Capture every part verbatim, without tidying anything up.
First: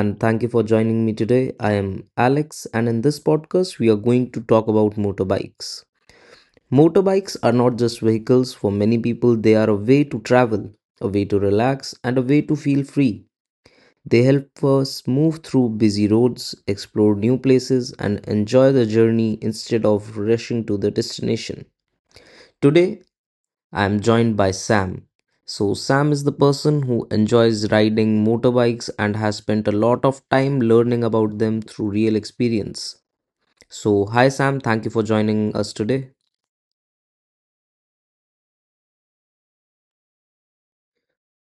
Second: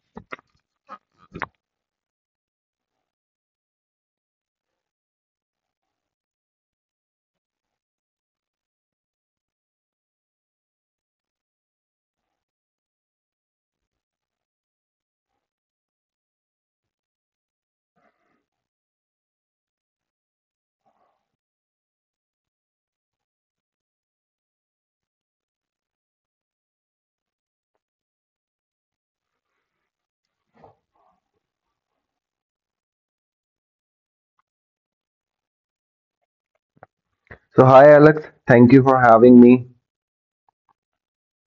and thank you for joining me today. I am Alex, and in this podcast, we are going to talk about motorbikes. Motorbikes are not just vehicles, for many people, they are a way to travel, a way to relax, and a way to feel free. They help us move through busy roads, explore new places, and enjoy the journey instead of rushing to the destination. Today, I'm joined by Sam. So, Sam is the person who enjoys riding motorbikes and has spent a lot of time learning about them through real experience. So, hi Sam, thank you for joining us today. So, hi Alex, thank you for having me.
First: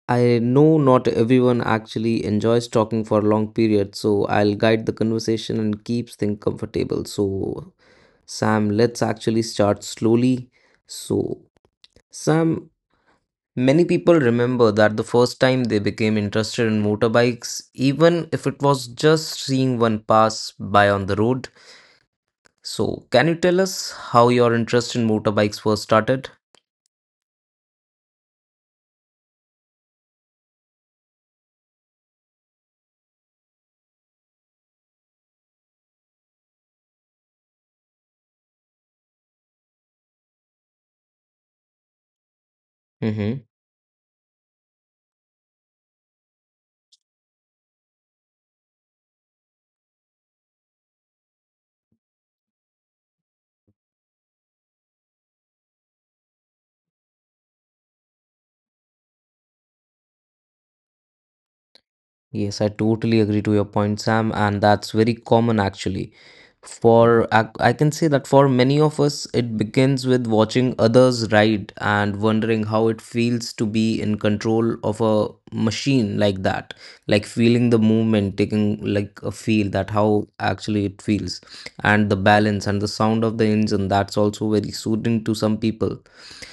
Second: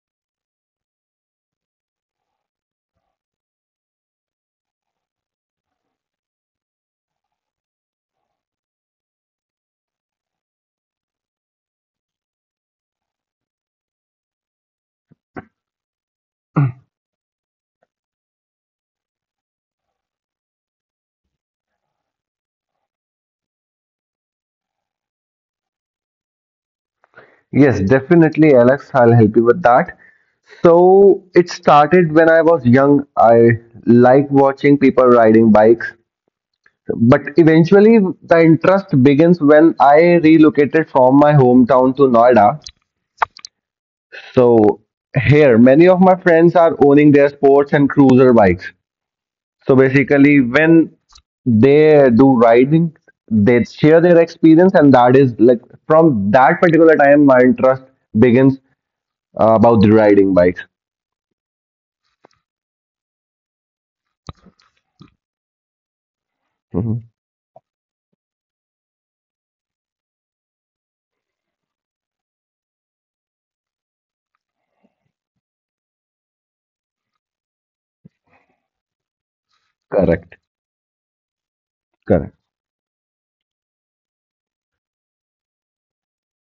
I know not everyone actually enjoys talking for a long periods, so I'll guide the conversation and keep things comfortable. So, Sam, let's actually start slowly. So, Sam, many people remember that the first time they became interested in motorbikes, even if it was just seeing one pass by on the road. So, can you tell us how your interest in motorbikes first started? Yes, definitely, Alex, I'll help you with that. So, it started when I was young. I liked watching people riding bikes, but eventually, the interest begins when I relocated from my hometown to Noida. Mm-hmm. So, here, many of my friends are owning their sports and cruiser bikes. So basically, when they do riding, they share their experience, and that is like from that particular time, my interest begins uh, about the riding bikes. Yes, I totally agree to your point, Sam, and that's very common actually. Mhm. For ac- I can say that for many of us, it begins with watching others ride and wondering how it feels to be in control of a machine like that, like feeling the movement, taking like a feel that how Correct. actually it feels, and the Correct. balance and the sound of the engine. That's also very soothing to some people.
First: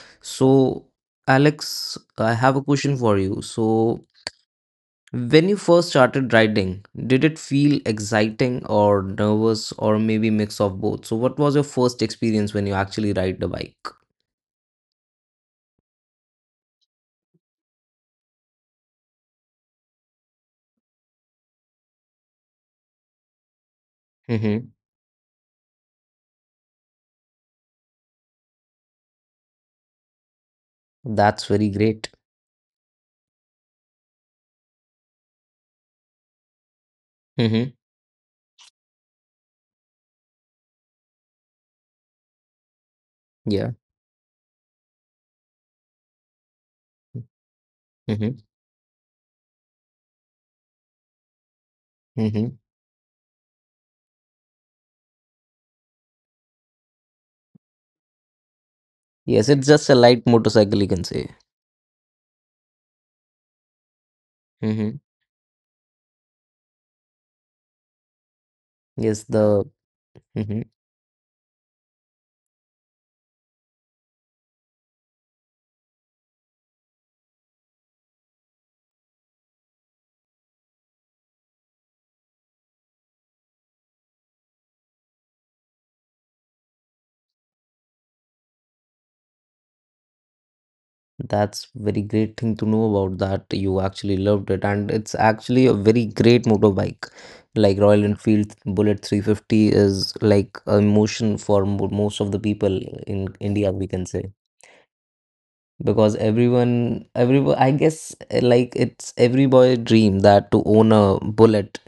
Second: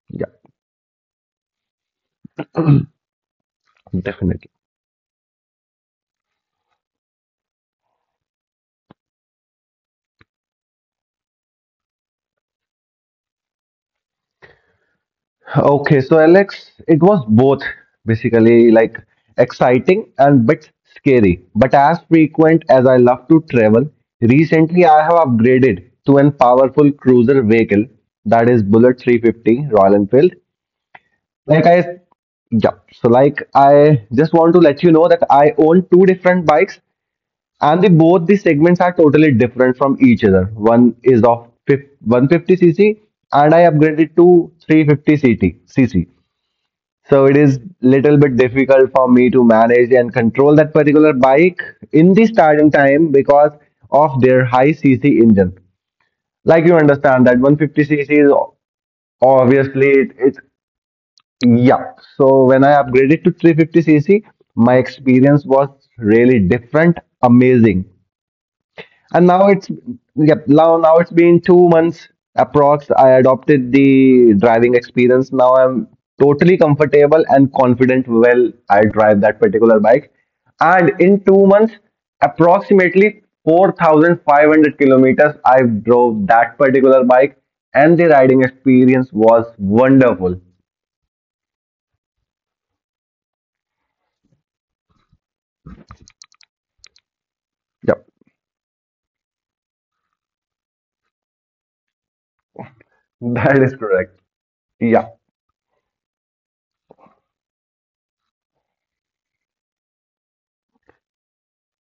Yeah, So, Alex, I have a question for you. So, definitely. when you first started riding, did it feel exciting or nervous or maybe mix of both? So what was your first experience when you actually ride the bike? Okay, so Alex, it was both basically like exciting and bit scary. But as frequent as I love to travel, Hmm. recently I have upgraded to an powerful cruiser vehicle, that is Bullet three fifty Royal Enfield. That's Like very I, great. yeah. So like I just want to let you know that I own two different bikes, Hmm. and the both the segments are totally different from each other. One is of fif- one fifty c c cc, and I Yeah. upgraded to three fifty ct cc. So it is little Hmm. bit difficult for me to manage and control that particular bike in the Hmm. starting time because of their high cc engine. Like you understand that one fifty c c cc is Yes, it's obviously just a it, light it motorcycle, you can say. Yeah. So when I upgraded to three fifty c c, my Hmm. experience was really different, amazing. Yes, And now the. it's yep, Mhm. now now it's been two months approx. I adopted the driving experience. Now I'm totally comfortable and confident well I drive that particular bike. And in two months, approximately four thousand five hundred kilometers I drove that particular bike, and the riding experience was wonderful. That's very great thing to know about that you actually loved it and it's actually a very great motorbike. Like Royal Yep. Enfield Bullet three fifty is like a emotion for mo- most of the people in That India, is we can correct. say. Yeah, Because everyone, everyone, I guess uh, like it's every boy dream that to own a bullet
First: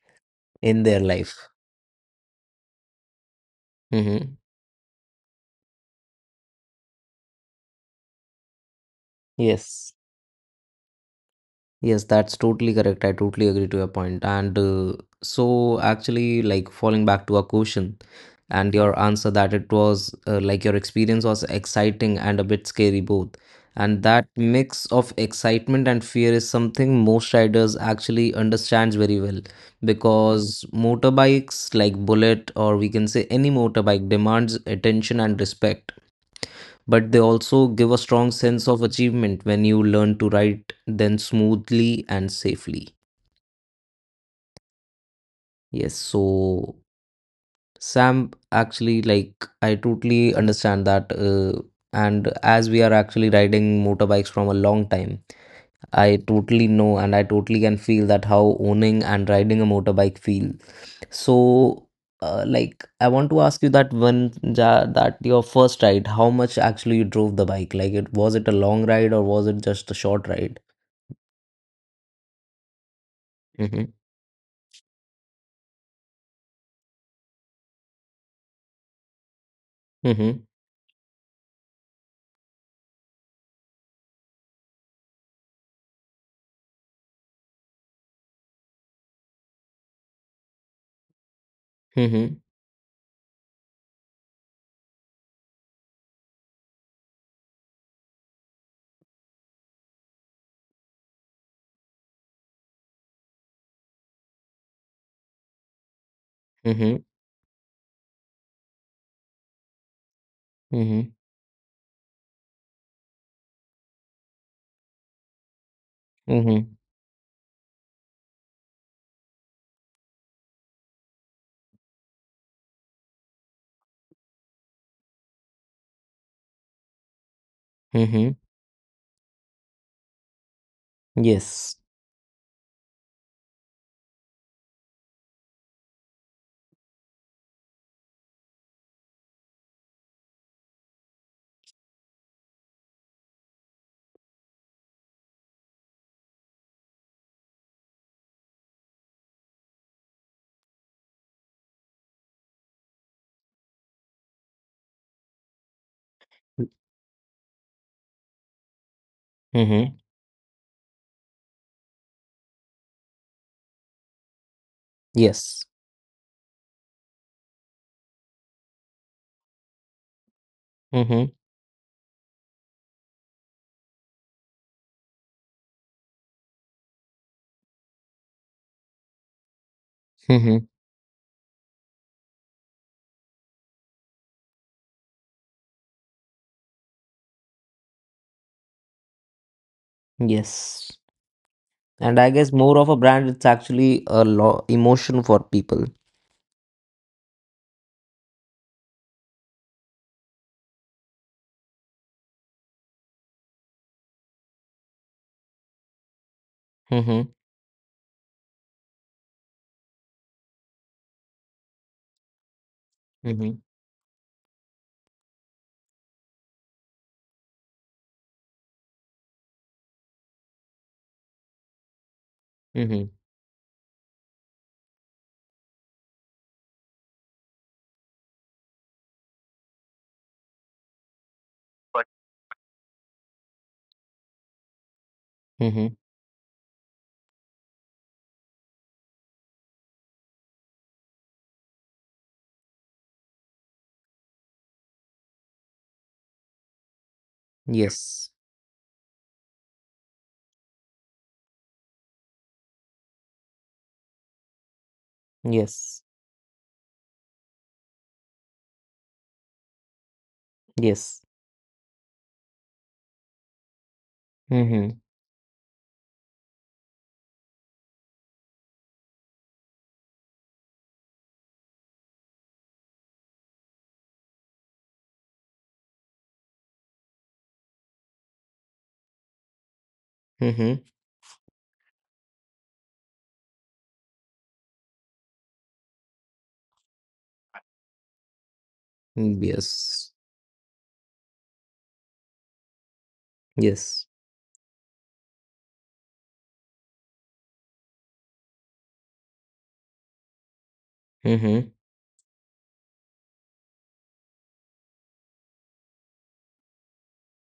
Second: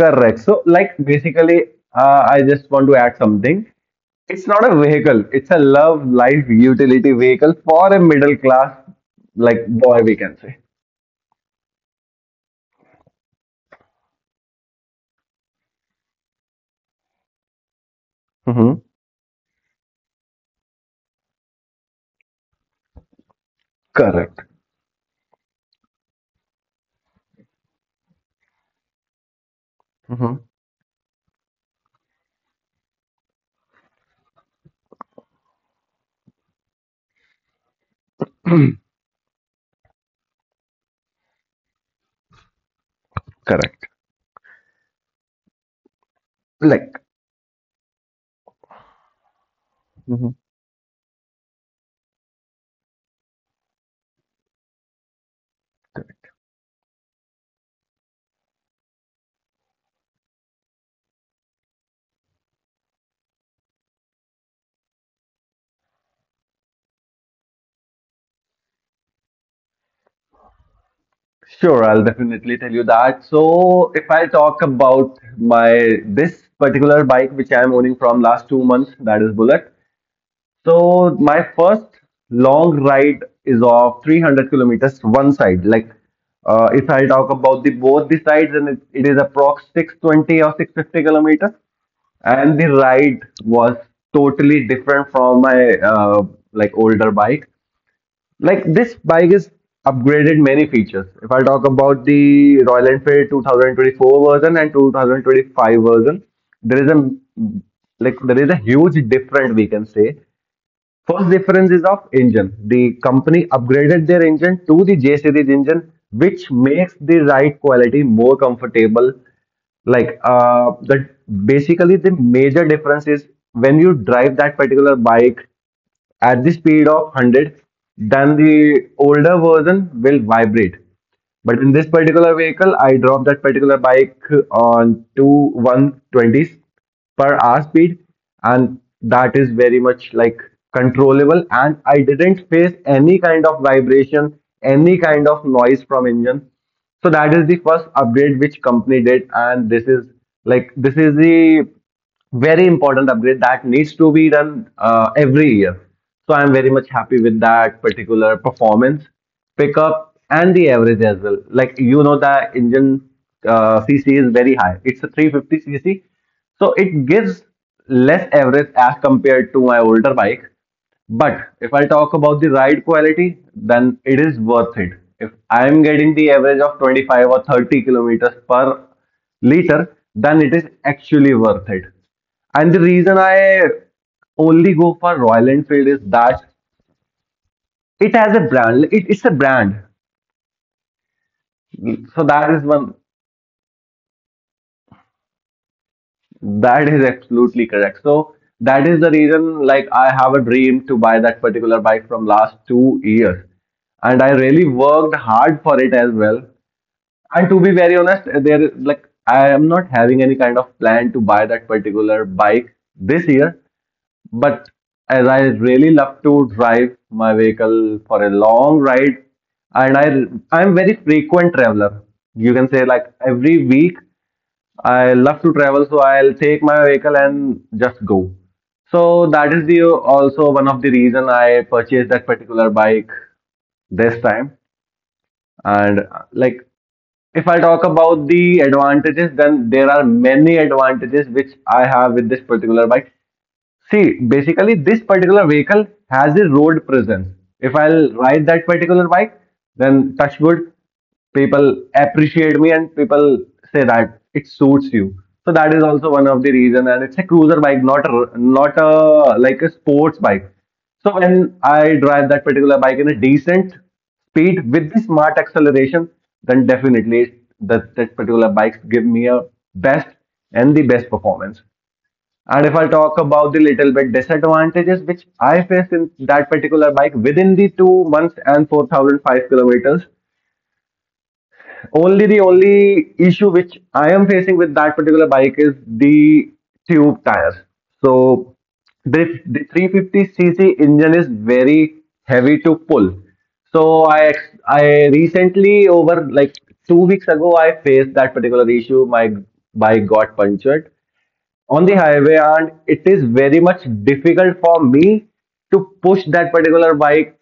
correct. So, in like, their life. basically, uh, I just want to add something. Mm-hmm. It's not a vehicle, it's a love life utility vehicle for a middle class, like, Yes. boy, we can say. Yes, that's totally correct. I totally agree to your point. And uh, so, actually, like falling back to a question Mm-hmm. and your answer that it was uh, like your experience was exciting and a bit scary both. And that Correct. mix of excitement and fear is something most riders actually understands very well Mm-hmm. because motorbikes like Bullet or we can say any motorbike demands attention and respect but they also give a strong sense of achievement when you learn to ride then smoothly and safely. Correct. Yes, so Like, Sam, actually, like I Mm-hmm. totally understand that. Uh, and as we are actually riding motorbikes from a long time, I totally know and I totally can feel that how owning and riding a motorbike feel. So, uh, like I want to ask you that when ja, that your first ride, how much actually you drove the bike? Like, it was it a long ride or was it just a short ride? Sure, I'll definitely tell you that. Mm-hmm. So, if I talk about my this particular bike which I am owning from last two months, that is Bullet. Mm-hmm. So my first long ride is of three hundred kilometers one side. Like uh, if I talk about the both the sides, and it, it is approx six twenty or six fifty kilometers, Mm-hmm. and the ride was totally different from my uh, like older bike. Like this bike is upgraded many features. If I talk about the Royal Enfield twenty twenty four version and twenty twenty five version, there is a like there is a huge difference, we can say. Mm-hmm. First difference is of engine. The company upgraded their engine to the J series engine, which Mm-hmm. makes the ride quality more comfortable. Like uh, the basically the major difference is when you drive that particular bike, at the speed of hundred, then Mhm. the older version will vibrate. But in Yes. this particular vehicle, I dropped that particular bike on to one twenties per hour speed, and that is very much like controllable. And I didn't face any kind of vibration, any kind of noise from engine. So that is the first upgrade which company did, and this is like this is the very important upgrade that needs to be done uh, every year. So I'm very much happy with that particular performance, Mhm. pickup, and the average as well. Like you know, the engine uh, c c is very high. It's a three fifty Yes. cc, so it gives less average as compared to my older bike. Mhm. But if I talk about the ride quality, then it is worth it. If I am getting the average of twenty five or thirty kilometers per liter, then it is Mhm. actually worth it. And the reason I only go for Royal Enfield is that it has a brand. It, it's a brand. Yes. And So I that guess is more of one. a brand, it's actually a lo- emotion for people. That is absolutely correct. So that is the reason. Like I have a dream to buy that particular bike from last two years, and I really worked hard for it as well. Mhm. And to be very honest, there like I am not having any kind of plan to buy that particular bike this year, Mhm. but as I really love to drive my vehicle for a long ride, and I I'm very frequent traveler. You can say like Mhm. every week I love to travel, so I'll take my vehicle and just go. So that is the also one of the reason I purchased that particular bike this time, Mhm. and uh, like, if I talk about the advantages, then there are many advantages which I have with this particular bike. See, basically, this particular vehicle has a road presence. If I'll Yes. ride that particular bike, then touch wood, people appreciate me and people say that it suits you. So that is Yes. also one of the reason. And it's a cruiser bike, not a, not a like a sports bike. So Yes. when I drive that particular bike in a decent speed with the Mhm. smart acceleration, then definitely that that particular bike give me a best and the best performance. And if I talk about the little bit disadvantages which I faced in that particular bike within the two months and four thousand five kilometers, Mhm. only the only issue which I am facing with that particular bike is the tube tires. So the, the Yes. three fifty c c engine is very heavy to pull. So Yes. I ex- I recently, over like two weeks ago, I faced that particular issue. My bike got punctured Mhm. on the highway, and it is very much difficult for me to push that particular bike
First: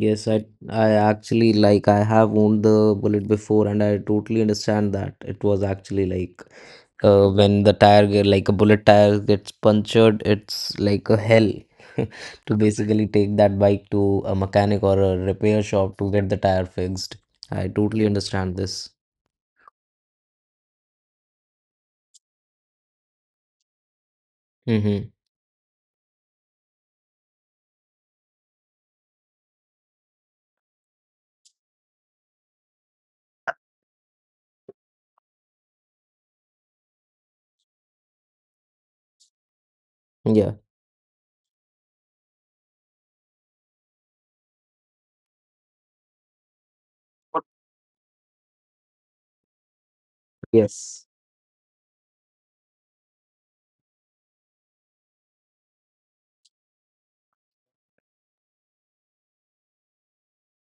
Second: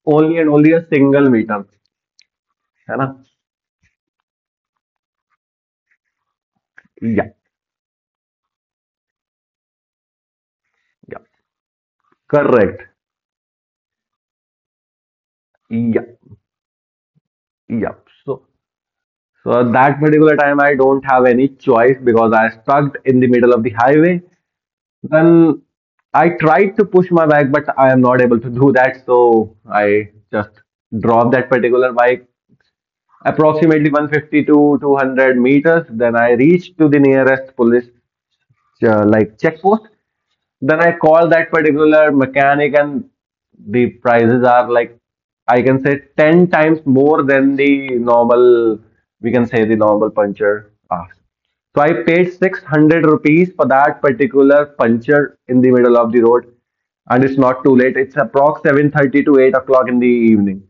Yes. only I and only a I single actually meter. like I have owned the है ना? bullet before, and I totally understand that it was actually like uh, Yeah, when the tire get- like a bullet tire gets punctured it's like a yeah, hell to correct. basically take that bike to a mechanic or a repair shop Yeah, to get the tire fixed. I yeah. totally So, understand this. so at that particular time, I don't have any choice because I stuck in the middle of the highway. Mm-hmm. Then I tried to push my bike, but I am not able to do that. So I just dropped that particular bike approximately one fifty to two hundred meters. Then I reached to the nearest police, uh, like, checkpost. Yeah. Then I call that particular mechanic, and the prices are like, I can say, ten times more than the normal, we can say, the normal puncture Yes. asks. So I paid six hundred rupees for that particular puncture in the middle of the road, and it's not too late. It's approx seven thirty to eight o'clock in the evening.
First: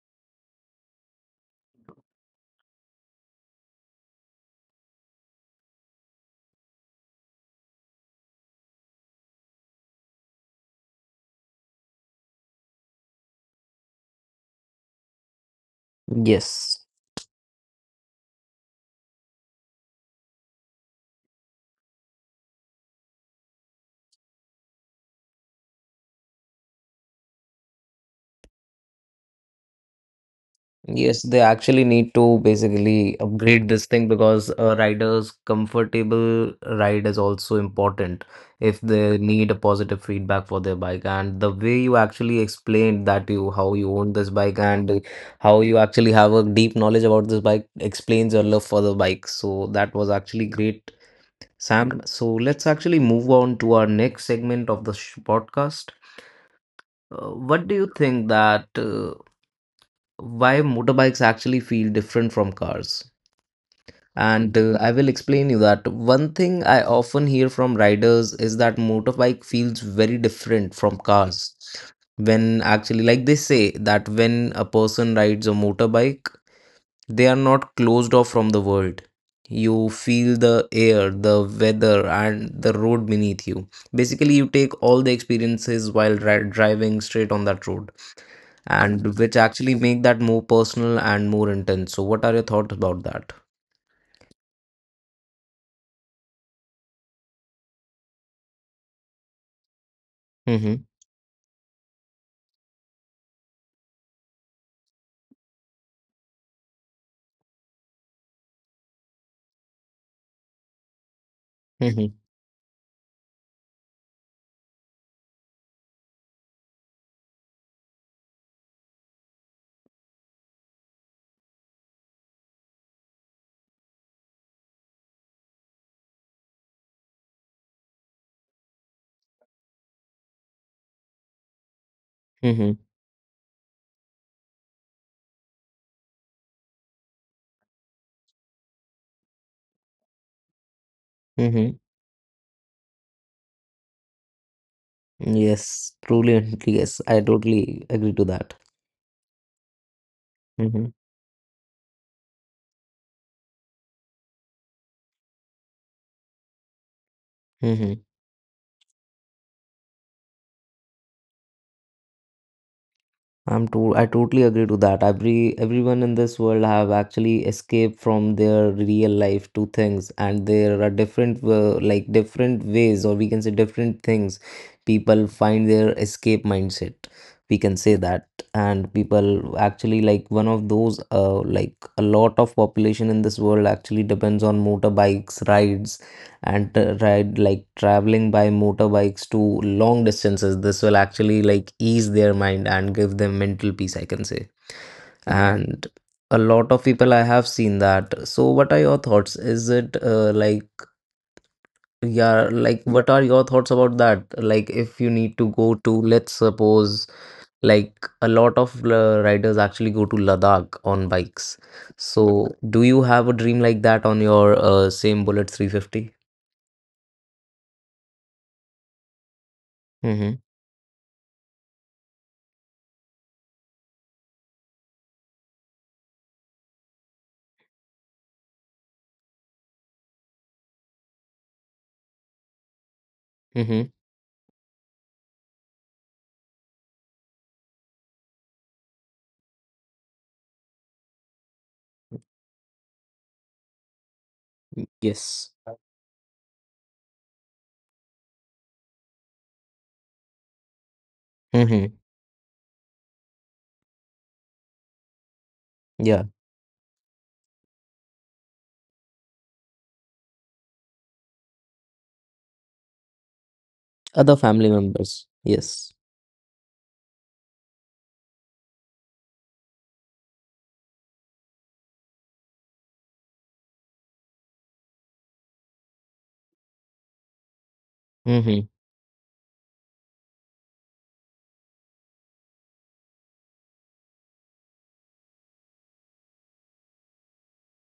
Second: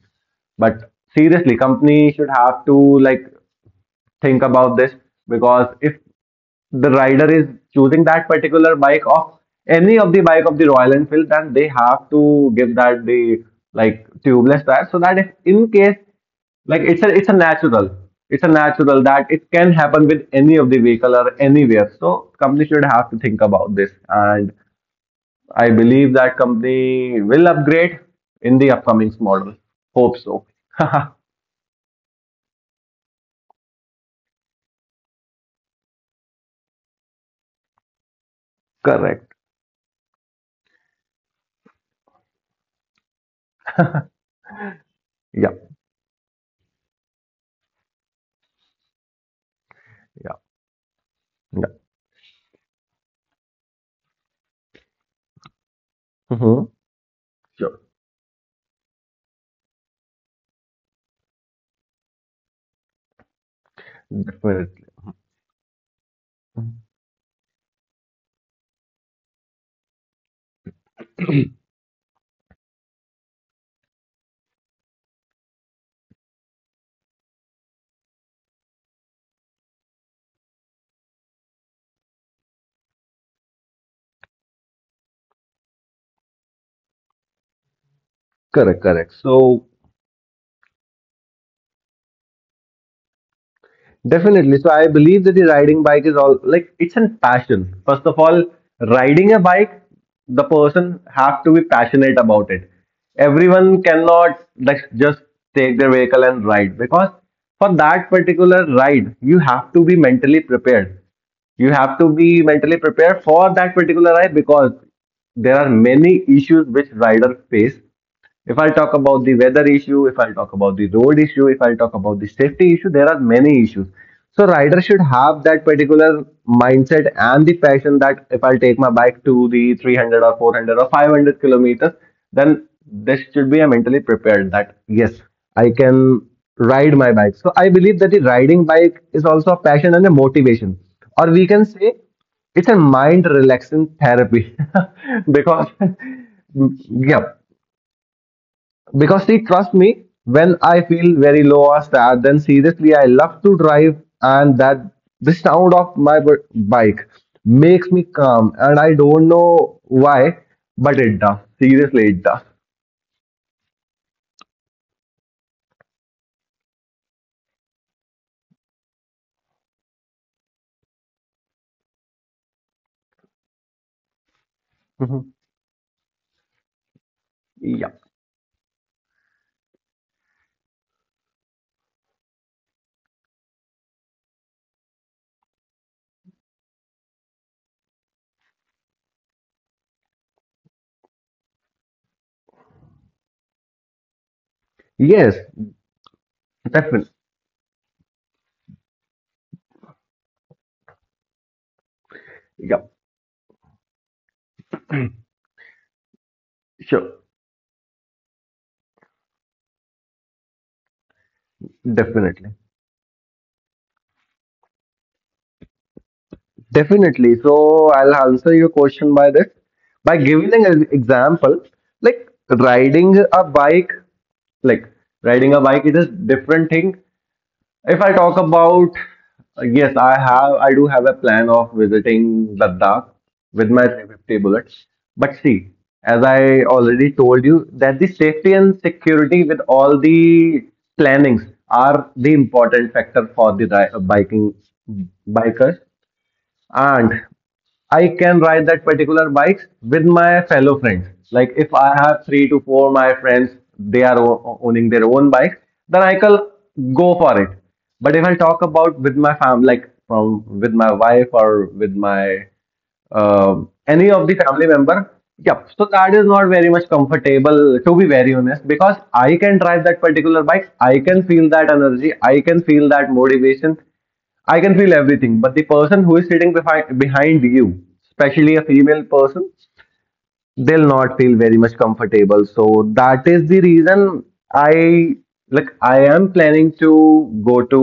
But seriously, company should have to, like, think about this, because if the rider is choosing that particular bike, of any of the bike of the Royal Enfield, then they have to give that the, like, tubeless tire, so that if in case, Yes. like, it's a it's a natural it's a natural that it can happen with any of the vehicle or anywhere. So company should have to think about this, and I believe that company will upgrade in the upcoming model, hope so. Yes, they actually need to basically upgrade this thing because a rider's comfortable ride is also important if they Correct. need a positive feedback for their bike. And the way you actually explained that you how you own this bike and Yeah, how you actually have a deep knowledge about this bike explains your love for the bike. So that was yeah, actually great, yeah. Sam. So let's actually move on to our next segment of the sh- podcast. Mhm. Uh, what do Sure. you think that uh, why motorbikes actually feel different from cars? And uh, Definitely. I will explain you that one thing I often hear from riders is that motorbike feels very different from cars. When actually, like they say that when a person rides a motorbike, they are not closed off from the world. You feel the air, the weather, and the road beneath you. Basically, you take all the experiences while ri driving straight on that road Correct. Correct. and which So, actually make that more personal and more intense. So, what are your thoughts about that? definitely. So I believe that the riding bike is all, like, it's a passion. First of all, riding a bike, the Mm-hmm. person have to be passionate about it. Everyone cannot like just take their vehicle and ride, because for that particular ride, you have to be mentally prepared. You have to Mm-hmm. be mentally prepared for that particular ride, because there are many issues which rider face. If I'll talk about the weather issue, if I'll talk about the road issue, if I'll talk about the safety issue, there are many issues. So rider should have that particular mindset and the passion, that if I'll take my bike to the three hundred or four hundred or five hundred kilometers, then Mm-hmm. this should be a mentally prepared that yes, I can ride my bike. So I believe that the riding bike is also a passion and a motivation, or we can Mm-hmm. say, it's a mind relaxing therapy. Because Yes, truly, and yes, I yeah, totally agree to that. because see, trusts me, when I Mm-hmm. feel very low or sad, then seriously, I love to drive, and that the sound of my b- bike makes Mm-hmm. me calm, and I don't know why, but it does. Seriously, it does. I'm to I totally agree to that. Every everyone in this world have actually escaped from their real life to things, and there are different uh, like different ways, or we can say different things. People Mhm. find their escape mindset. We can say Yeah. that, and people actually like one of those. Uh, like a lot of population in this world actually depends on motorbikes rides and uh, ride like traveling by motorbikes to long distances this will actually like ease their mind and give them mental peace I can say Yes, and a lot of people definitely. I have seen that. So what are your thoughts, is it uh, like yeah like Yeah, what are your thoughts about that, like if you need to go to, let's suppose, sure. like a lot of uh, riders actually go to Ladakh on bikes, so Definitely. do you have a dream like that on your uh, same Bullet three fifty? Definitely. So I'll answer your question by this. By Mm-hmm. giving an example, like riding a bike, like riding a bike, it is different thing. If I talk about, yes, I have, I do have a plan of visiting Ladakh with my Mm-hmm. three fifty bullets. But see, as I already told you, that the safety and security with all the plannings are the important factor for the ri- biking Yes. bikers, and I can ride that particular bike with my fellow friends. Like if I Mm-hmm. have three to four my friends, they are o- owning their own bikes, then I Yeah. can go for it. But if I talk about with my family, like from with my wife or with my um any of the Other family family member, members. yeah. So Yes. that is not very much comfortable, to be very honest, because I can drive that particular bike. I can feel that energy. I can feel that motivation. I can feel everything, but the person who is sitting behind behind you, especially a Mm-hmm. female person, they'll not feel very much comfortable. So that is the reason I like I am planning to go to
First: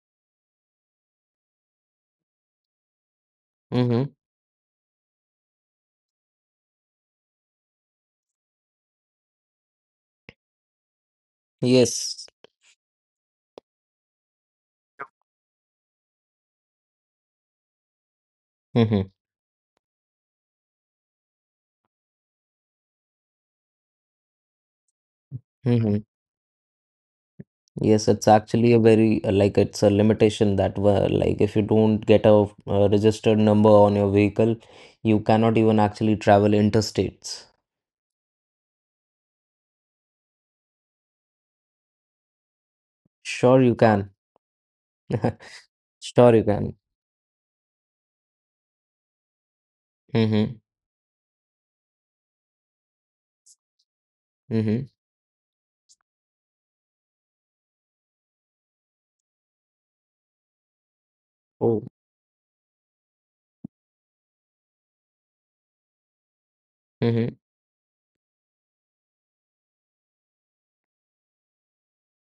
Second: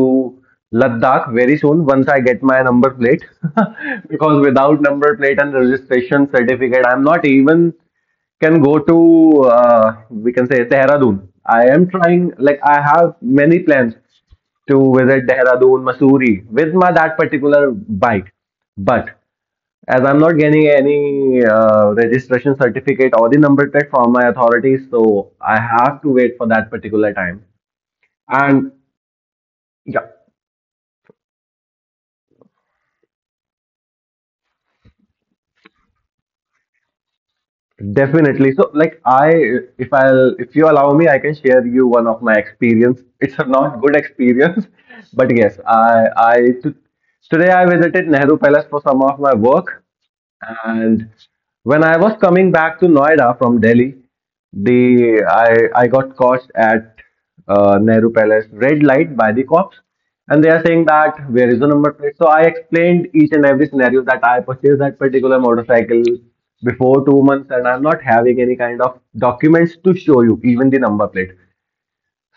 Ladakh very soon once I get my number plate Mm-hmm. because without number plate and registration certificate I'm not even can go to uh, we can say Dehradun. I am Yes. trying like I have many plans to visit Dehradun, Masuri with my that particular bike. Mm-hmm. But as I'm not getting any uh, registration certificate or the number plate from my authorities, so I have Mm-hmm. to wait for that particular time. Yes, it's And actually a very uh, like it's a yeah, limitation that were like if you don't get a, uh registered number on your vehicle, you cannot even actually travel interstates. definitely. So like I, if I'll, if you allow me, I can share you one of my experience. It's a Sure, you not good can. experience, but yes, I, Sure, I you can. t- today I visited Nehru Palace for some of my work, Mm-hmm. and when I was coming back to Noida from Delhi, the Mm-hmm. I I got caught at uh, Nehru Palace red light by the cops, and they are saying that where is the Oh. number plate. So I explained each and every scenario that I purchased that particular motorcycle before two Mm-hmm. months, and I'm not having any kind of documents to show you, even the number plate.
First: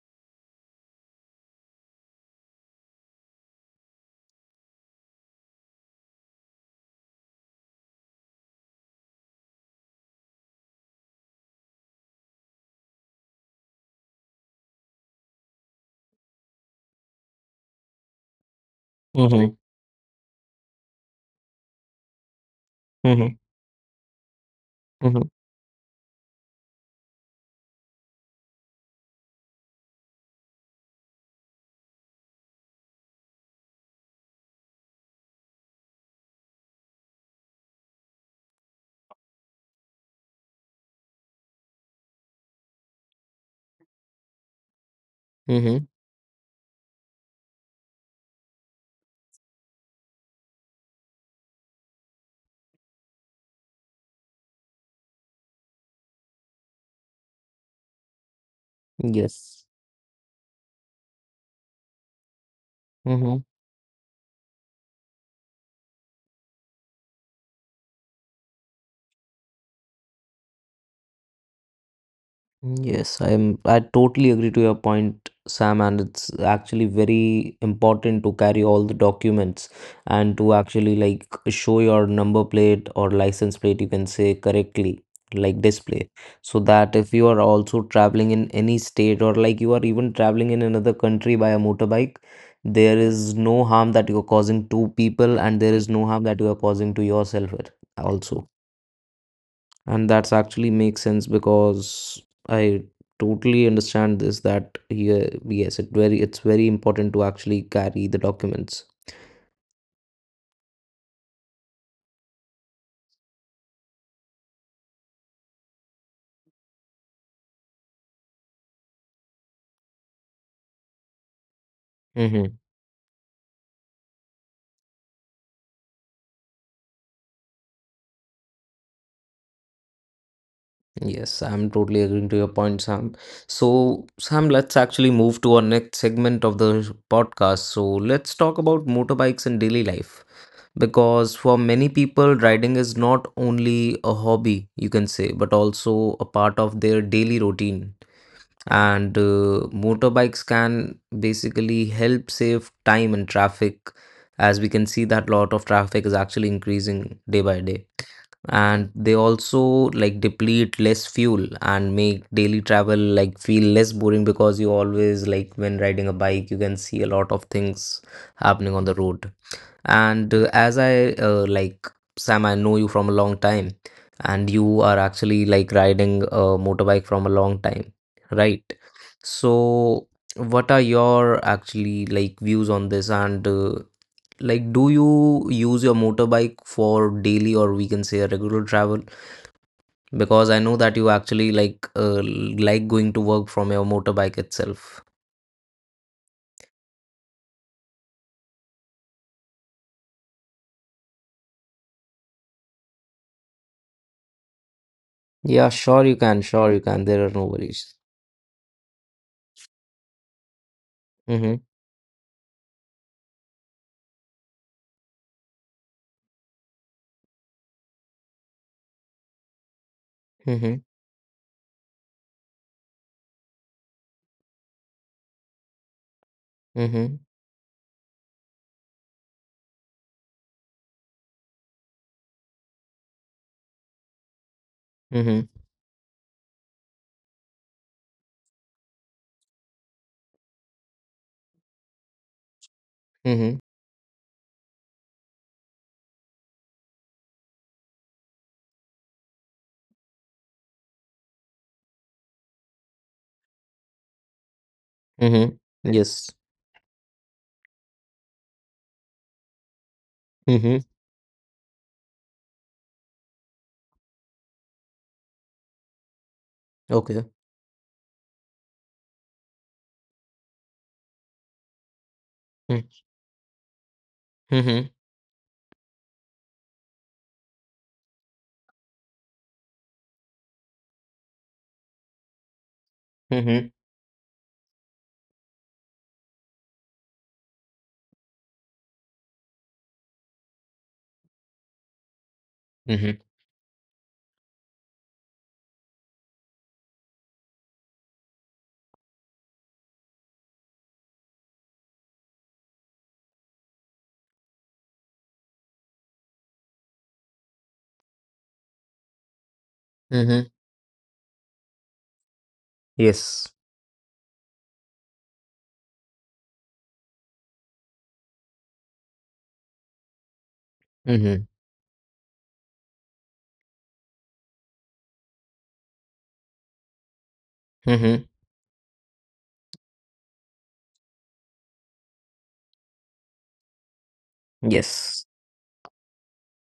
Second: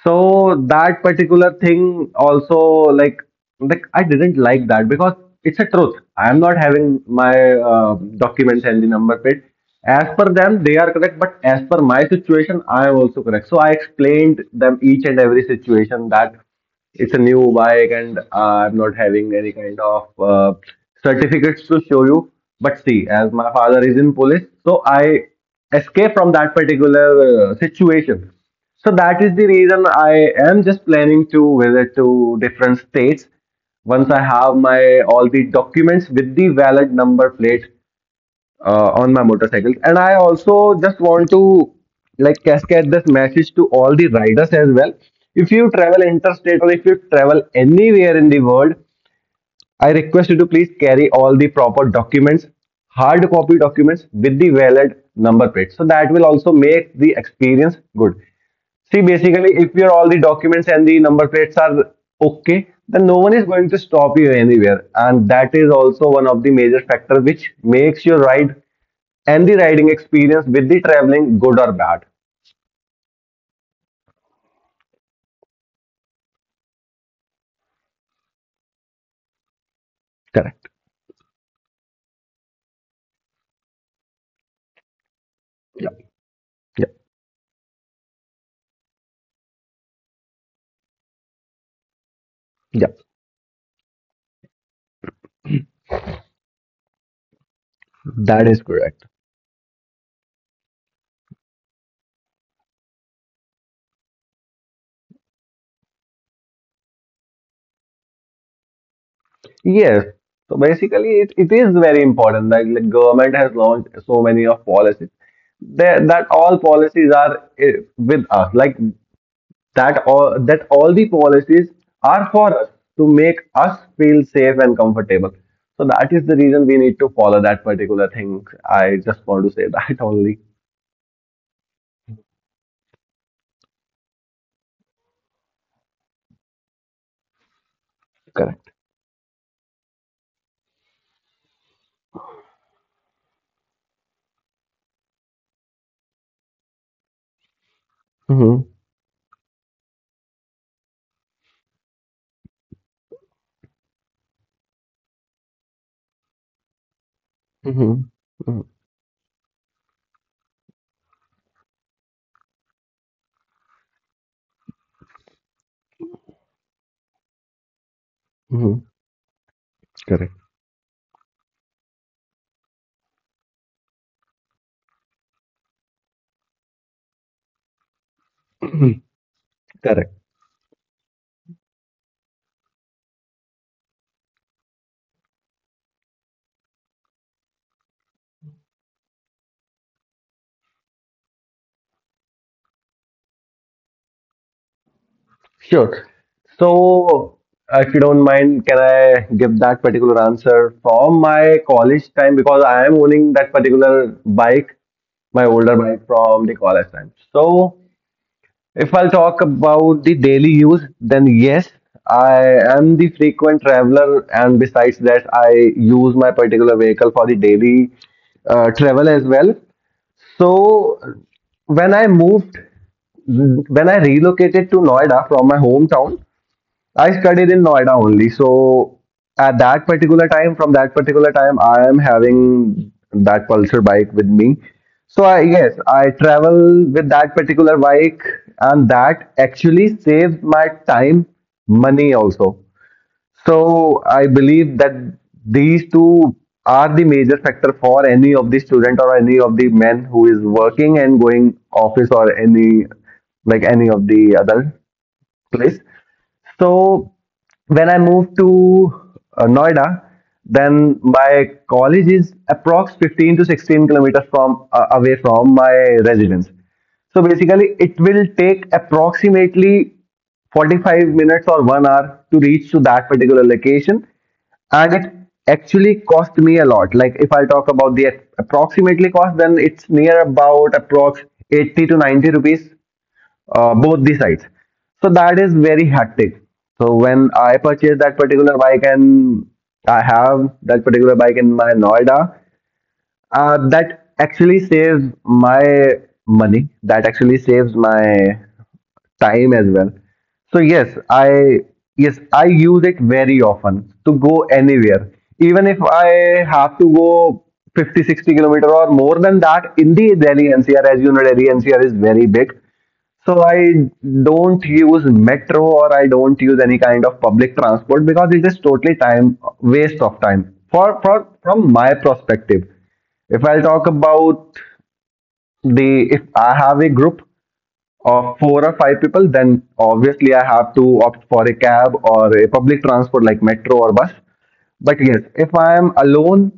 So that particular thing also like like I didn't like that because it's a truth. I am not having my uh, documents and the number plate. As per them, they are correct, but as per my situation, I am also correct. So I explained them each and every situation that it's a new bike and I'm not having any Mm-hmm. kind of uh, certificates to show you. But see, as Mm-hmm. my father is in police, so I Mm-hmm. escape from that particular uh, situation. So that is the reason I am just planning to visit to different states. Once I have my all the documents with the valid number plate uh, on my motorcycle, and I also just want to like cascade this message to all the riders as well. If you Mm-hmm. travel interstate or if you travel anywhere in the world, I request you to please carry all the proper documents, hard copy documents with the valid number plate. So that will also make the experience good. See, basically, Yes. if your all the documents and the number plates are okay, then no one Mm-hmm. is going to stop you anywhere. And that is also one of the major factors which makes your ride and the riding experience with the traveling good or bad. Yes, I'm I totally agree to your point, Sam, and it's actually very important to carry all the documents and to Correct. actually like show your number plate or license plate, you can say correctly, like Yeah. display. So Yeah. that if you are also traveling in any state or like you are even traveling in another country by a motorbike, Yeah. there is no harm that you are causing to people and there is no harm that you are causing to yourself also, That is correct. and that's actually makes sense because I totally understand this that here, yes it very it's very important to actually carry the documents. Yes. So basically, it, it is very important. Like, the government has launched so many of policies. They, that all policies are eh, with us. Like that all that all the policies are Hmm. for us to make us feel safe and comfortable. So that is the reason we need to follow that particular thing. I just want to say that only. Yes, I'm totally agreeing to your point, Sam. So, Sam, let's actually move to our next segment of the podcast. So, let's talk Correct. about motorbikes in daily life because for many people riding is not only a hobby you can say, but also a part of their daily routine. Mm-hmm. And uh, motorbikes can basically help save time and traffic, as we can see that lot of traffic is actually increasing day by day, Mm-hmm. and they also like deplete less fuel and make daily travel like feel less boring, because you always like when riding a bike you can see a lot of things happening on Mm-hmm. the road. And Correct. uh, as I uh, like Sam, I know you from a long time, and you are actually like riding a motorbike from a long time, right? So, Correct. what are your actually like views on this? And uh, like, do you use your motorbike for daily or we can say a regular travel? Because I know that you actually like uh, like going to work from your motorbike itself. Sure. So, uh, if you don't mind, can I give that particular answer from my college time because I am owning that particular bike, my Yeah, older sure bike you can, from the sure you college can. time. There are no So, worries. if I'll talk about the daily use, then Mm-hmm. yes, I am the frequent traveler, and besides that, I use my particular vehicle for the daily uh, travel as well. Mm-hmm. So, when I moved, when I relocated to Noida from my hometown, Mm-hmm. I studied in Noida only. So at that particular time, from that particular time, I am having that Pulsar bike with me. So Mm-hmm. I yes, I travel with that particular bike, and that actually saves my time, money also. Mm-hmm. So I believe that these two are the major factor for any of the student or any of the men who is working and going office or any like any of the other Mm-hmm. place. Yes. So when I moved to uh, Noida, Mm-hmm. then my college is approx fifteen to sixteen kilometers from uh, away from my residence. Okay. So basically, it will take approximately forty-five minutes or one hour to reach to Mm-hmm. that particular location, Mm-hmm. and it actually cost me a lot. Like if I talk about the approximately cost, then it's near about approx eighty to ninety rupees uh, both the sides. So that is very hectic. So when I purchase that particular bike and I have that particular bike in my Noida, Mm-hmm. uh, that actually saves my money. That actually saves my time as well. So yes, I yes I use it very often to go anywhere. Even if I have to go fifty sixty kilometer or more than that in the Mm-hmm. Delhi N C R, as you know Delhi N C R is very big, Yes. so I don't use metro or I don't use any kind of public transport because it is totally time waste of time. For, for Mm-hmm. from my perspective, if I'll talk about the if I have a group Mm-hmm. of four or five people, then obviously I have to opt for a cab or a public transport like metro or bus. But Yes. yes, if I am alone,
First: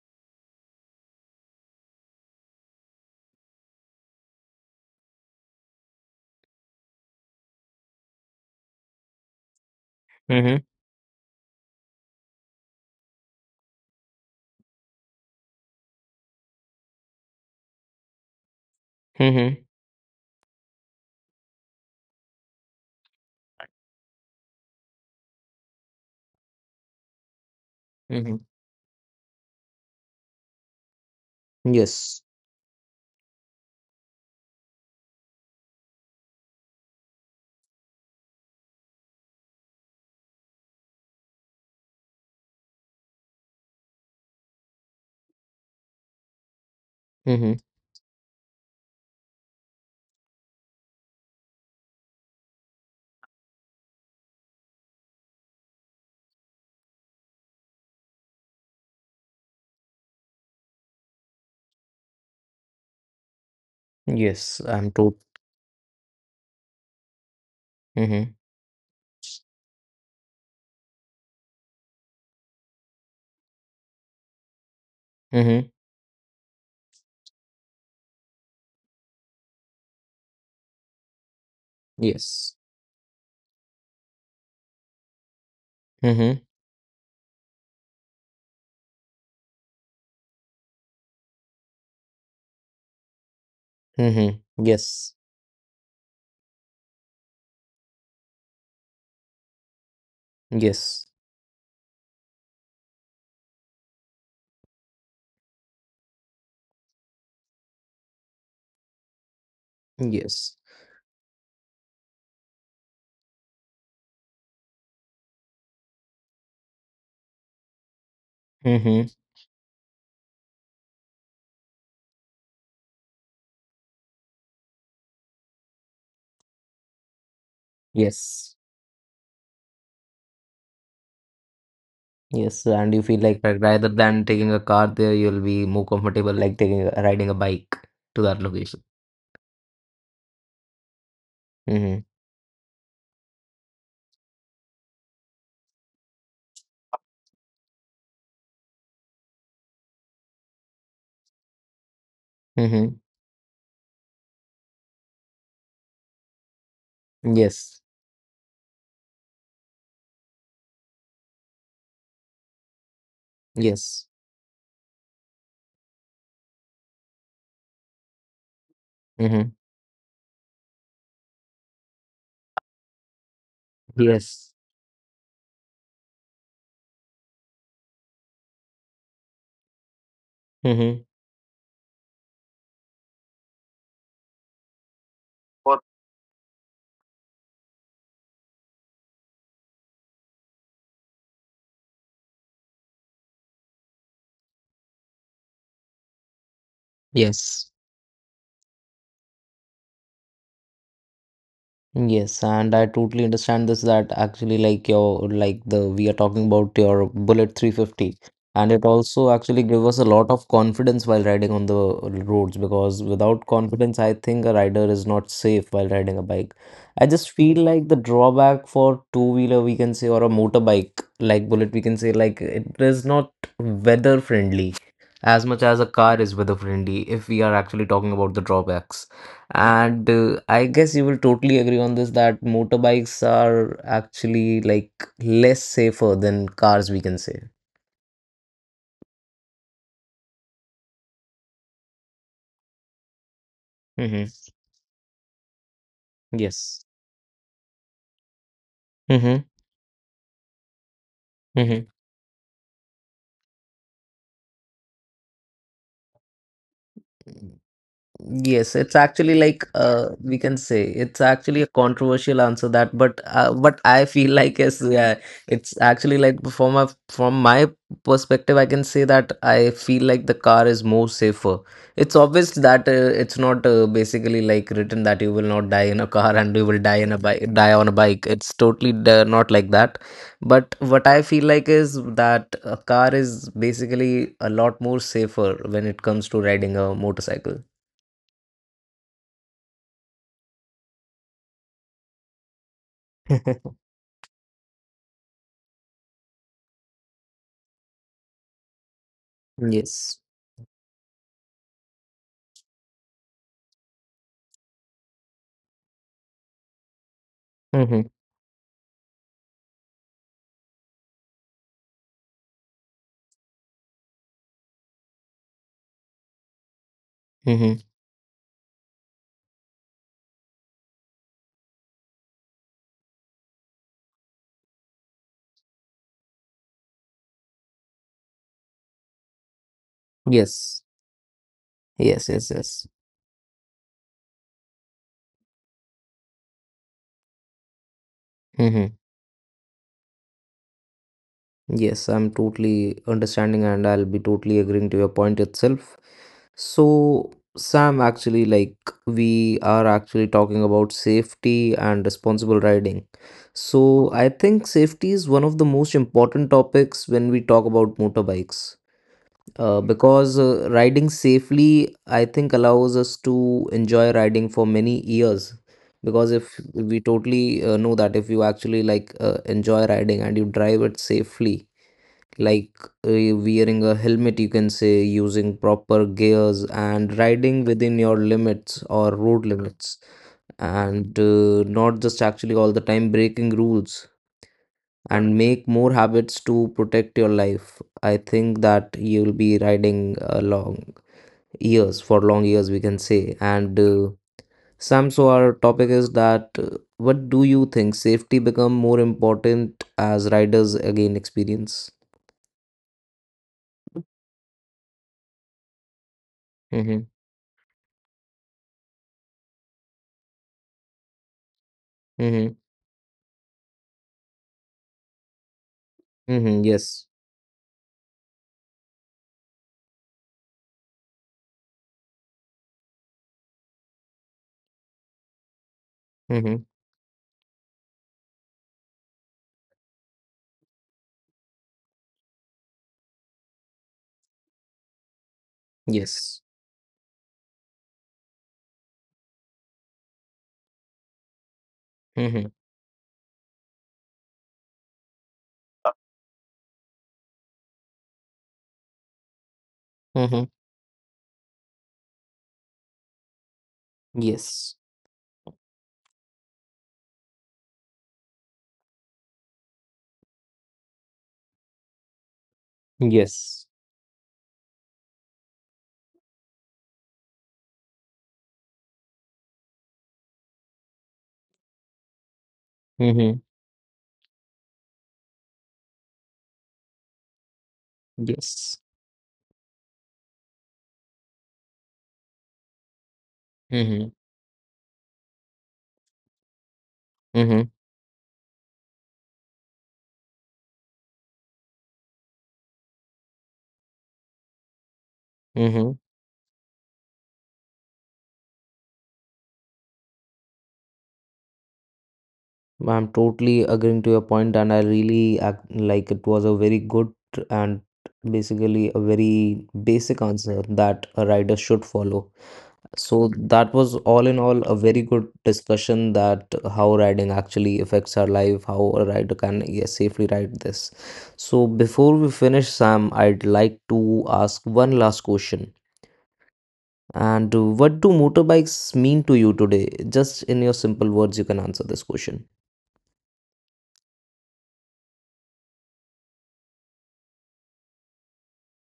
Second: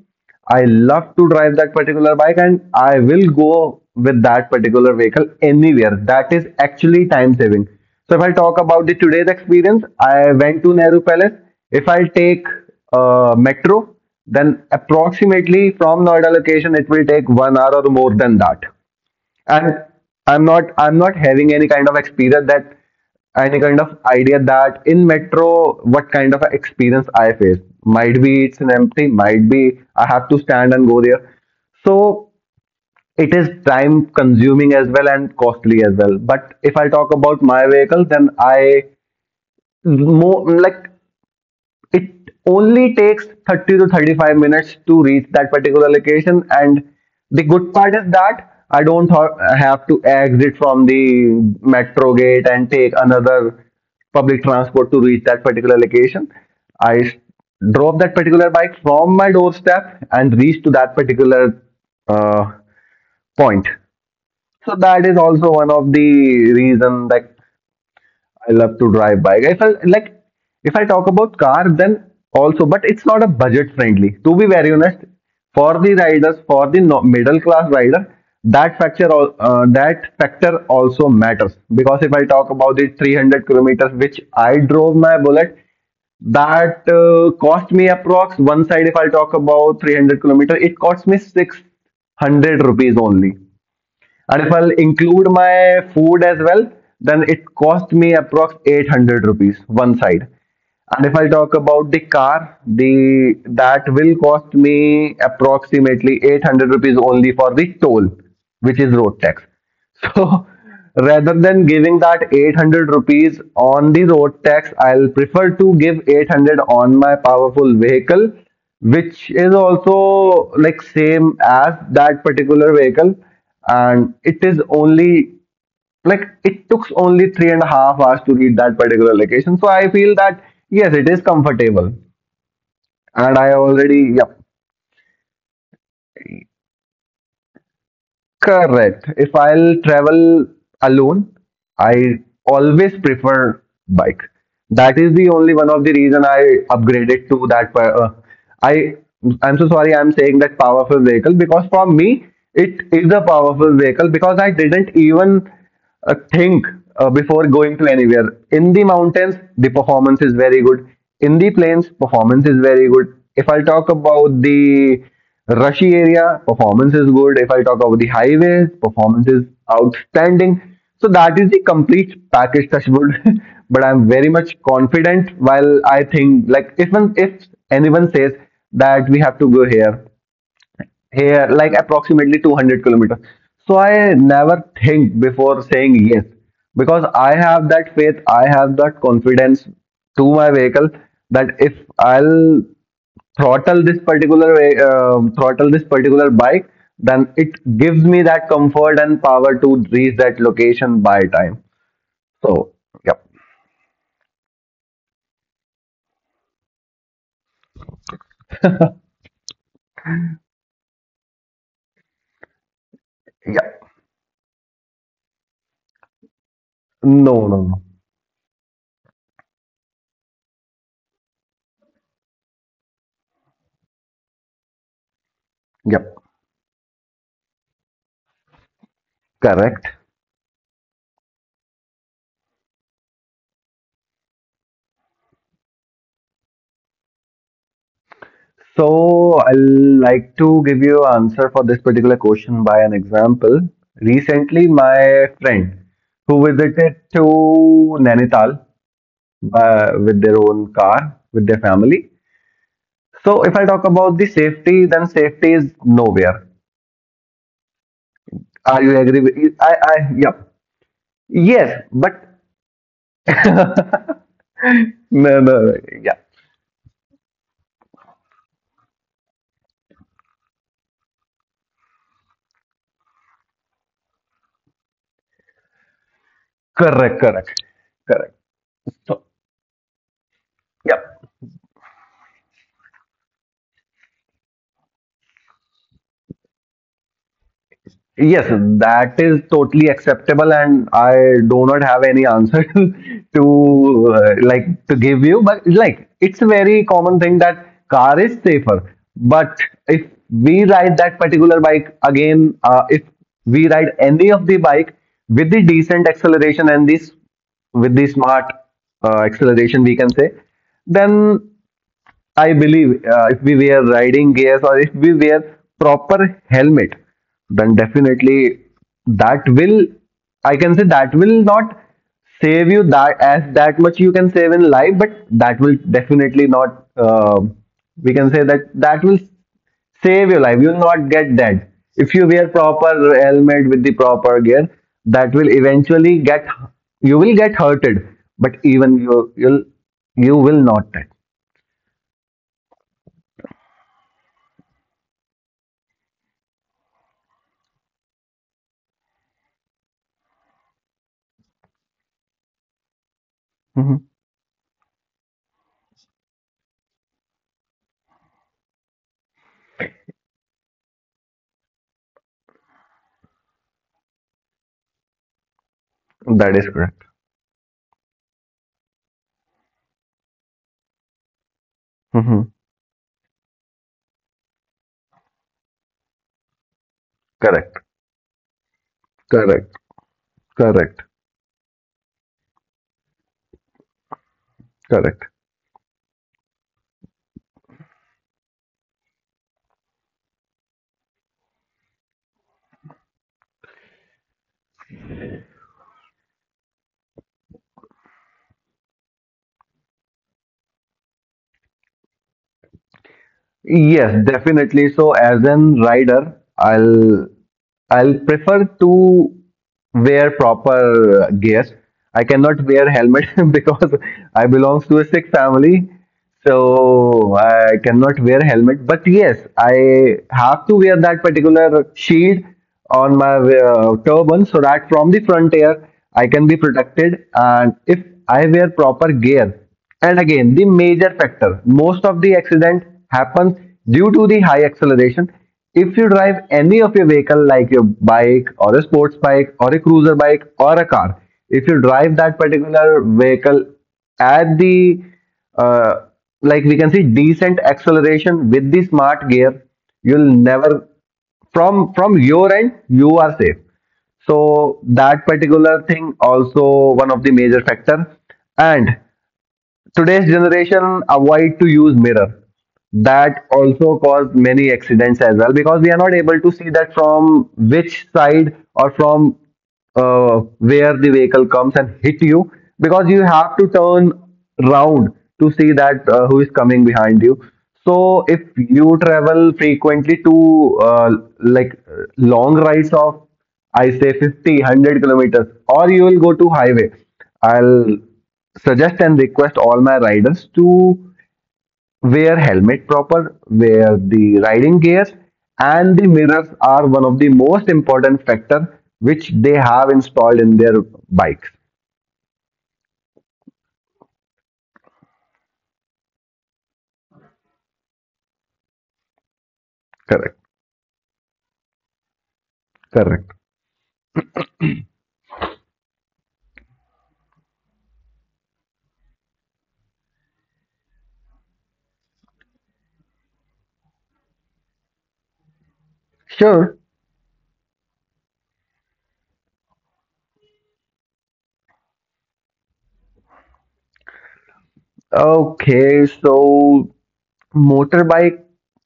I love to drive that particular bike and I will go with that particular vehicle anywhere. That is actually time saving. So if I talk about the today's experience, I Mm-hmm. went to Nehru Palace. If I take uh, metro, then approximately from Noida location, it will take one hour or more than that, Mm-hmm. and i'm not I'm not having any kind of experience that any kind of idea that in metro what kind of experience I face, might be Mm-hmm. it's an empty, might be I have to stand and go there. Yes. So it is time consuming as well and costly as well. But if I talk about my vehicle, then I more like it only takes thirty to thirty-five minutes to reach that particular location, and the Mm-hmm. good part is that I don't ha- have to exit from the metro gate and take another public transport to reach that particular location. i s- drop that particular bike from my doorstep and reach to that particular uh, point. Yes. So I'm that is told. also one of the reason like Mm-hmm. I love to drive bike. If I like, if I talk about car, then also, but it's not a budget friendly. To be very honest, Mm-hmm. for the riders, for the no, middle class rider, that factor al- uh, that factor also matters because if I talk Yes. about the three hundred kilometers which I drove my bullet, Mm-hmm. that uh, cost me approx one side. If I talk about three hundred kilometers, it cost me six hundred rupees only, Mm-hmm. and if I'll Yes. include my food as well, then it cost me approx eight hundred rupees one side. And Yes. if I talk about the car, the that will cost me approximately eight hundred rupees only for the toll, which is road tax. So Yes. rather than giving that eight hundred rupees on the road tax, I'll prefer to give eight hundred on my powerful vehicle, Mm-hmm. which is also like same as that particular vehicle, and it is only like it took only three and a half hours to reach Yes. that particular location. So I feel that yes, it is comfortable, Yes, and you feel and like I that rather already than yep taking a car there, you'll be more comfortable like taking a, riding a bike to that location. correct. If I'll travel alone, Mm-hmm. I always prefer bike. That is the only one of the reason I upgraded to that. per- Uh, I I'm so sorry I'm saying that powerful vehicle because for me it Mm-hmm. is a powerful vehicle because I didn't even uh, think uh, before going Yes. to anywhere. In the mountains, the performance is very good. In the plains, performance is very good. If I talk Yes. about the rushy area, performance is good. If I talk about the highways, performance is Mm-hmm. outstanding. So that is the complete package, Touchwood. but I'm very much Yes. confident. While I think, like, if one, if anyone says that we have to go here, Mm-hmm. here like approximately two hundred kilometers, so I never think before What? saying yes, because I have that faith, I have that confidence to my vehicle, that if I'll throttle this particular ve- uh, throttle this particular bike, then it Yes. gives me that comfort and power to reach that location by time. Yes, So and I yep totally understand this that actually like your like the we are talking about your Bullet three fifty and it also actually give us a lot of confidence while riding on the roads, because without yep confidence I think a rider is not safe while riding a bike. I just no no feel no like the drawback for two wheeler we can say, or a motorbike like Bullet we can say, like it is not weather friendly as much as a yep car is weather friendly if we are actually talking about the drawbacks. correct. And uh, I guess you will totally agree on this that motorbikes are actually like less safer than cars, we can say. So I'll like to give you answer for this particular question by an example. Mm-hmm. Recently, my friend who Yes. visited to Nainital Mm-hmm. uh, with their own car with their Mm-hmm. family. So if I talk about the safety, then safety is nowhere. Yes, Are you it's agree with? actually like I I uh, yeah we can say it's actually a yes, but controversial answer that, but uh, what I feel like is yeah, no no it's yeah actually like from a from my perspective, I can say that I feel like the car is more safer. It's obvious that uh, it's not uh, basically like written that you will not die in a car and you will die in correct a correct bike, die on a bike. correct. It's totally So d- not like that. But what I yeah. feel like is that a car is basically a lot more safer when it comes to riding a motorcycle. Yes, that is totally acceptable, and I do not have any answer to uh, like to give you. But like, it's a very common thing that car is safer. But if Yes. we ride that particular bike again, uh, if we ride any of the bike with the decent acceleration and this with Mm-hmm. the smart uh, acceleration, we can say, then I believe uh, if we wear riding gears or if we wear proper helmet, then Mm-hmm. definitely that will, I can say that will not save you that as that much you can save in life, but that will definitely not, uh, we can say that that will save your life. You will Yes. not get dead. If you Yes, wear yes, yes. proper helmet with the proper gear, that will eventually get, you will get hurted, but Mm-hmm. even you, you'll, you will not dead. Yes, I'm totally understanding and I'll be totally agreeing to your point itself. So, Sam, actually, like, we are actually talking about safety and responsible riding. So, I think safety is one of the most important topics when we talk about motorbikes. Uh, because uh, riding safely, I think, allows us to enjoy riding for many years. Because if That is we correct. totally uh, know that if you actually like uh, enjoy riding and you drive it safely, Hmm. like uh, wearing a helmet, you can say, using proper gears and riding Correct. within your limits or road Correct. limits, Correct. and uh, not just actually all the time breaking rules Correct. and make more habits to protect your life. I think that you'll be riding uh, long years for long years, we can say. And uh, Sam, so our topic is that uh, what do you think safety become more important as riders again experience? Yes, definitely. So, as an rider, Mm-hmm. I'll I'll prefer to wear proper gear. I Mm-hmm. cannot wear helmet because I belongs to a Sikh family, Mm-hmm. Yes. so I cannot wear helmet. But yes, I have to wear that particular shield on my uh, turban so that from the front air I can be Mm-hmm. protected. And if I wear proper gear, and again, the major factor most of the accident happens due to the high acceleration. If you Yes. drive any of your vehicle, like your bike or a sports bike or a cruiser bike or a car, if you drive that Mm-hmm. particular vehicle at the uh, like we can see decent acceleration with the smart gear, you'll Mm-hmm. never from from your end you are safe. Yes. So that particular thing also one of the major factor. And today's generation avoid to use mirror. That Yes. also caused many accidents as well because we are not able to see that from which side or from uh, where the vehicle comes and hit you because you Mm-hmm. have to turn round to see that uh, who is coming behind you. So if Yes. you travel frequently to uh, like uh, long rides of I say Mm-hmm. fifty, one hundred kilometers or you will go to highway. Mm-hmm. I'll suggest and request all my riders to wear helmet proper, wear the riding gears, Mm-hmm. and the mirrors are one of the most important factor which they have installed in their bikes. I'm totally agreeing to your point, and I really act like it was a very good and basically a very basic Correct. answer that a rider should follow. So Correct. that was all in all a very good discussion that how riding actually affects our life, how a rider can yeah, safely ride this. So before we finish, Sam, I'd like to ask one last question. Sure. And uh, what do motorbikes mean to you today? Just in your simple words, you can answer this question. Okay. So motorbike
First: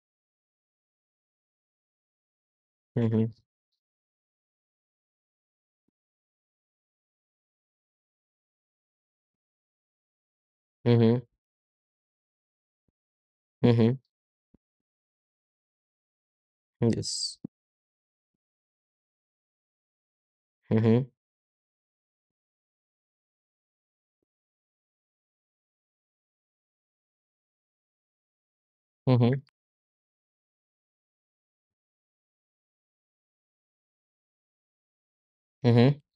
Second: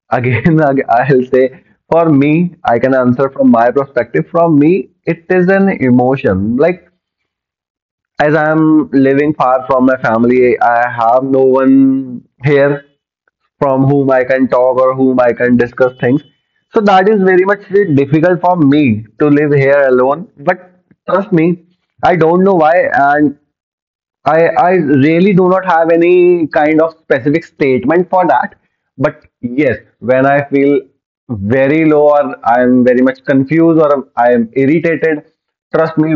again, ag- I'll say for me, I can answer Mm-hmm. from my perspective. From me, it is an emotion. Like as I'm living far from my family, I Mm-hmm. have no one here from Mm-hmm. whom I can talk or whom I can discuss things. So that is Yes. very much difficult for me to live here alone. But Mhm. trust me, I don't know why, and I I really do not have any kind of specific statement for that, but Mhm. yes, when I feel very low or I'm very much confused or I'm irritated, trust Mhm. me,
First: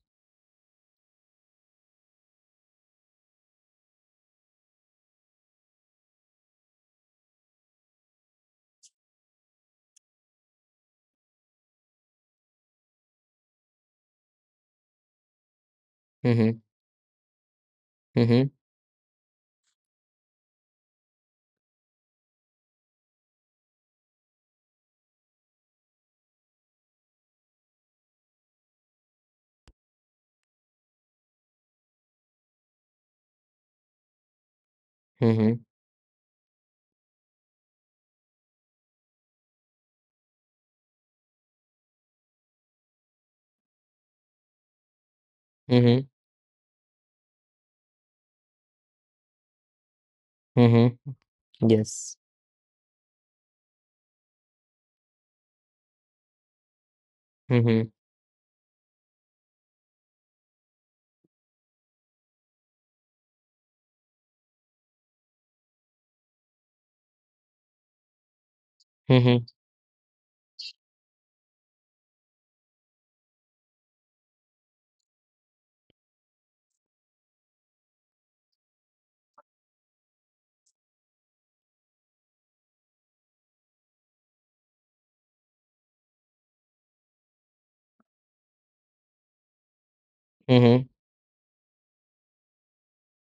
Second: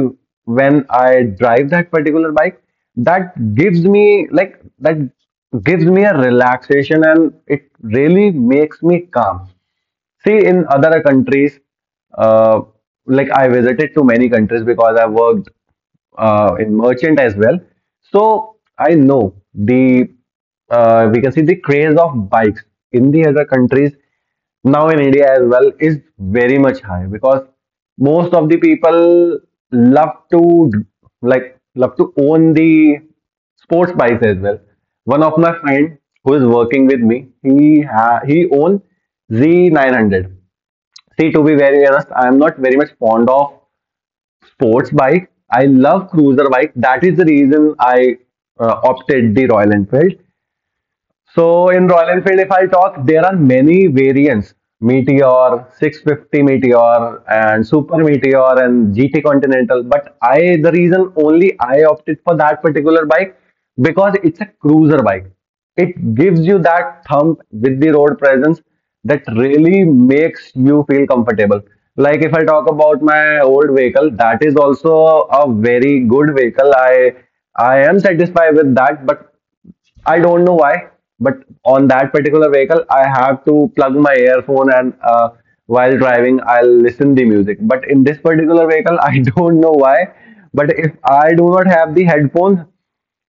when I drive that particular bike, that gives me like that gives me a relaxation and it really makes me calm. See, in other countries, uh, like I visited to many countries because I worked uh, Mhm. in merchant as well. Mhm. So I know the uh, we can see the craze of bikes in the other countries now in India as well is very much high because most of the people love to like love to own the sports bikes as well. One of my Mhm. friend who is working with me, he ha- he owns Z nine hundred. See, to be very honest, I am not very much fond of sports bike. I Mhm. love cruiser bike. That is the reason I uh, opted the Royal Enfield. Mhm. So in Royal Yes. Enfield, if I talk, there are many variants. Meteor, six fifty Meteor, and Mhm. Super Meteor, and G T Continental. But I, the reason only I opted for that particular bike because it's a cruiser bike. It gives you that thump with the road presence that Mhm. really makes you feel comfortable. Like if I talk about my old vehicle, that is also a very good vehicle. I I am satisfied with that, but I don't know why, but on that particular vehicle, I have to plug my earphone and uh, while driving, I'll listen the music. But in this particular vehicle, I don't know why, but Mhm. if I do not have the headphones,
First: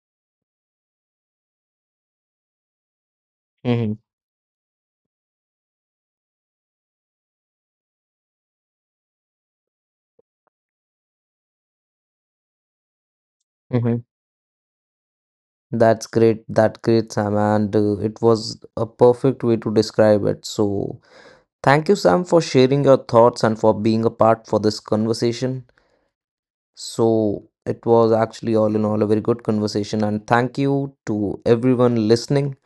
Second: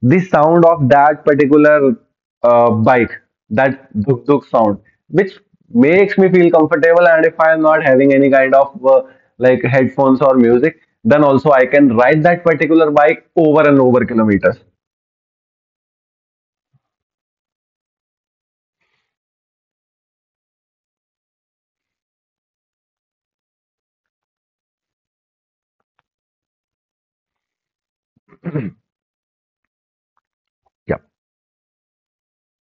the sound of that particular uh, bike, that Mhm. duk duk sound, which makes me feel comfortable, and if I am not having any kind of uh, like headphones or music, then also I can ride that particular bike over and Mhm. over kilometers. That's great. That great, Sam. And uh, it was a perfect way to describe it. So, thank you, Sam, for sharing your thoughts and for being a part for this conversation. So, it was actually all in all a very good conversation. And thank Yeah, you to everyone listening.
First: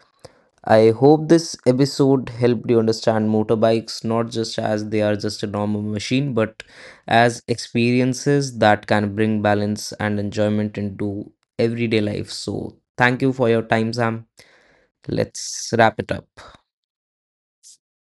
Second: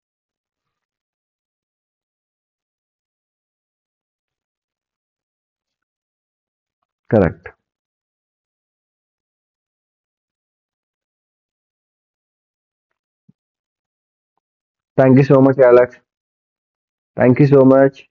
I hope this episode helped you understand motorbikes not just as they are just a normal machine, but as correct. experiences that can bring balance and enjoyment into everyday life. So, thank you for your time, Sam. Thank you so much, Let's Alex. wrap it up. Thank you so much.